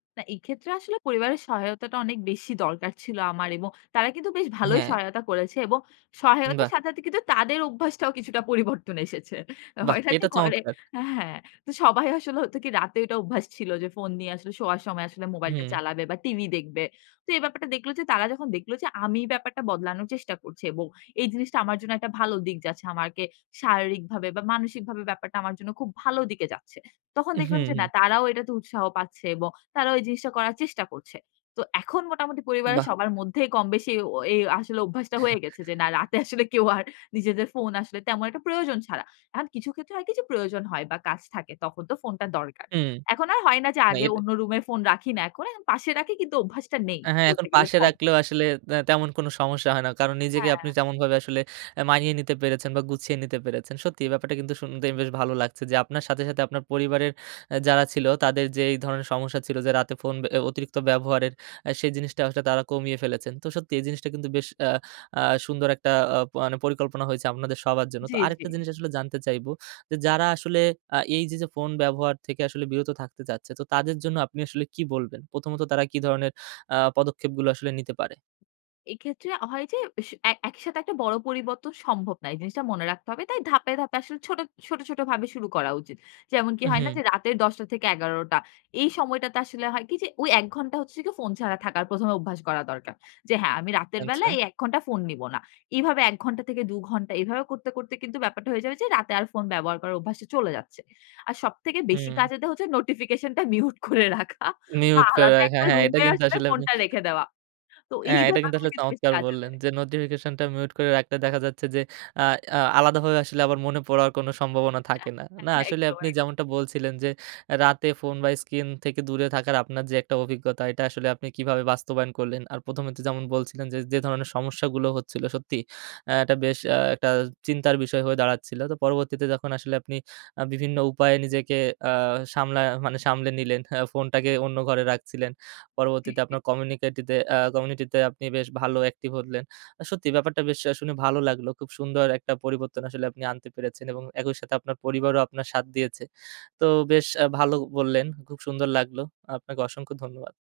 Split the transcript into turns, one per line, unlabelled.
না, এক্ষেত্রে আসলে পরিবারের সহায়তাটা অনেক বেশি দরকার ছিল আমার। এবং তারা কিন্তু বেশ ভালোই
হ্যাঁ।
সহায়তা করেছে। এবং সহায়তার
বাহ!
সাথে সাথে কিন্তু তাদের অভ্যাসটাও কিছুটা পরিবর্তন এসেছে।
বাহ!
হয় না যে
এটা
ঘরে,
চমৎকার।
হ্যাঁ, তো সবাই আসলে হতো কি, রাতের একটা অভ্যাস ছিল যে ফোন নিয়ে আসলে শোয়ার সময় মোবাইলটা
হুম।
চালাবে বা, TV দেখবে। তো এই ব্যাপারটা দেখল যে, তারা যখন দেখল যে আমি ব্যাপারটা বদলানোর চেষ্টা করছি এবং এই জিনিসটা আমার জন্য একটা ভালো দিক যাচ্ছে, আমাকে শারীরিকভাবে বা, মানসিকভাবে ব্যাপারটা আমার জন্য খুব ভালো দিকে যাচ্ছে, তখন
হুম,
দেখলাম যে না,
হুম।
তারাও এটাতে উৎসাহ পাচ্ছে এবং তারাও এই জিনিসটা করার চেষ্টা করছে। তো এখন মোটামুটি পরিবারের
বাহ!
সবার মধ্যেই কমবেশি ও এই আসলে অভ্যাসটা হয়ে গেছে যে না, রাতে আসলে কেউ আর নিজেদের ফোন আসলে তেমন একটা প্রয়োজন ছাড়া, এখন কিছু ক্ষেত্রে হয় কি যে, প্রয়োজন হয় বা, কাজ থাকে, তখন তো ফোনটা দরকার।
হুম,
এখন আর হয় না যে
না
আগে
এটা
অন্য রুমে ফোন রাখি। না, এখন পাশে রাখি। কিন্তু অভ্যাসটা নেই।
আ হ্যাঁ, এখন
বলতে গেলে
পাশে
কম।
রাখলেও আসলে আ তেমন কোনো সমস্যা হয় না। কারণ নিজেকে আপনি
হ্যাঁ।
যেমনভাবে আসলে আ মানিয়ে নিতে পেরেছেন, বা গুছিয়ে নিতে পেরেছেন। সত্যিই এই ব্যাপারটা কিন্তু শুনতেই বেশ ভালো লাগছে যে, আপনার সাথে সাথে আপনার পরিবারের আ, যারা ছিল, তাদেরও যে এই ধরনের সমস্যা ছিল, যে রাতে ফোন আ অতিরিক্ত ব্যবহারের, আ সেই জিনিসটা আসলে তারা কমিয়ে ফেলেছেন। তো সত্যি, এই জিনিসটা কিন্তু বেশ আ আ সুন্দর একটা আ মানে পরিকল্পনা হইছে আপনাদের সবার জন্য।
জি,
তো
জি।
আরেকটা জিনিস আসলে জানতে চাইবো যে যারা আসলে আ এই যে, "ফোন ব্যবহার থেকে বিরত থাকতে চাচ্ছে। তো তাদের জন্য আপনি আসলে কি বলবেন?" প্রথমত তারা কি ধরনের আ পদক্ষেপগুলো আসলে নিতে পারে।
এক্ষেত্রে হয় যে, সে এ একইসাথে একটা বড় পরিবর্তন সম্ভব না। এই জিনিসটা মনে রাখতে হবে। তাই ধাপে, ধাপে আসলে ছোট, ছোট, ছোটভাবে শুরু করা উচিত। যেমন কি হয় না
হুম।
যে, রাতের ১০ঃ০০-১১ঃ০০ এই সময়টাতে আসলে হয় কি যে, ওই ১ ঘণ্টা হচ্ছে কি ফোন ছাড়া থাকার প্রথমে অভ্যাস করা দরকার। যে হ্যাঁ, "আমি রাতের বেলা
আচ্ছা।
এই ১ ঘণ্টা ফোন নিব না।" এভাবে ১ ঘণ্টা থেকে দু ঘণ্টা এভাবে করতে, করতে কিন্তু ব্যাপারটা হয়ে যাবে যে রাতে আর ফোন ব্যবহার করার অভ্যাসটা চলে যাচ্ছে। আর সবথেকে বেশি
হুম।
কাজে দেয় হচ্ছে নোটিফিকেশনটা মিউট করে রাখা বা,
মিউট করে
আলাদা
রাখা
একটা
হ্যাঁ, এটা
রুমে
কিন্তু
আসলে
আসলে আপনি
ফোনটা রেখে দেওয়া। তো এই
হ্যাঁ, এটা কিন্তু
ব্যাপারগুলো
আসলে
কিন্তু বেশি
চমৎকার
কাজে
বললেন
দেয়।
যে, নোটিফিকেশনটা মিউট করে রাখতে দেখা যাচ্ছে যে আ আ আলাদাভাবে আসলে আমার মনে পড়ার কোনো সম্ভাবনা থাকে না। না,
একদম,
আসলে
একদম।
আপনি যেমনটা বলছিলেন যে, "রাতে ফোন বা স্ক্রিন থেকে দূরে থাকার আপনার যে একটা অভিজ্ঞতা, এটা আসলে আপনি কিভাবে বাস্তবায়ন করলেন। আর প্রথমে তো যেমন বলছিলেন যে, যে ধরনের সমস্যাগুলো হচ্ছিল।" সত্যি, আ এটা বেশ আ একটা চিন্তার বিষয় হয়ে দাঁড়াচ্ছিল। তো পরবর্তীতে যখন আসলে আপনি আ বিভিন্ন উপায়ে নিজেকে আ সামলা মানে সামলে নিলেন, আ ফোনটাকে অন্য ঘরে রাখছিলেন।
জি,
পরবর্তীতে
জি।
আপনার কমিনিটিতে আ কমিউনিটিতে আপনি বেশ ভালো অ্যাক্টিভ হলেন। সত্যি, ব্যাপারটা বেশ আ শুনে বেশ ভালো লাগলো। খুব সুন্দর একটা পরিবর্তন আসলে আপনি আনতে পেরেছেন এবং একই সাথে আপনার পরিবারও আপনার সাথ দিয়েছে। তো বেশ আ ভালো বললেন, খুব সুন্দর লাগলো। আপনাকে অসংখ্য ধন্যবাদ।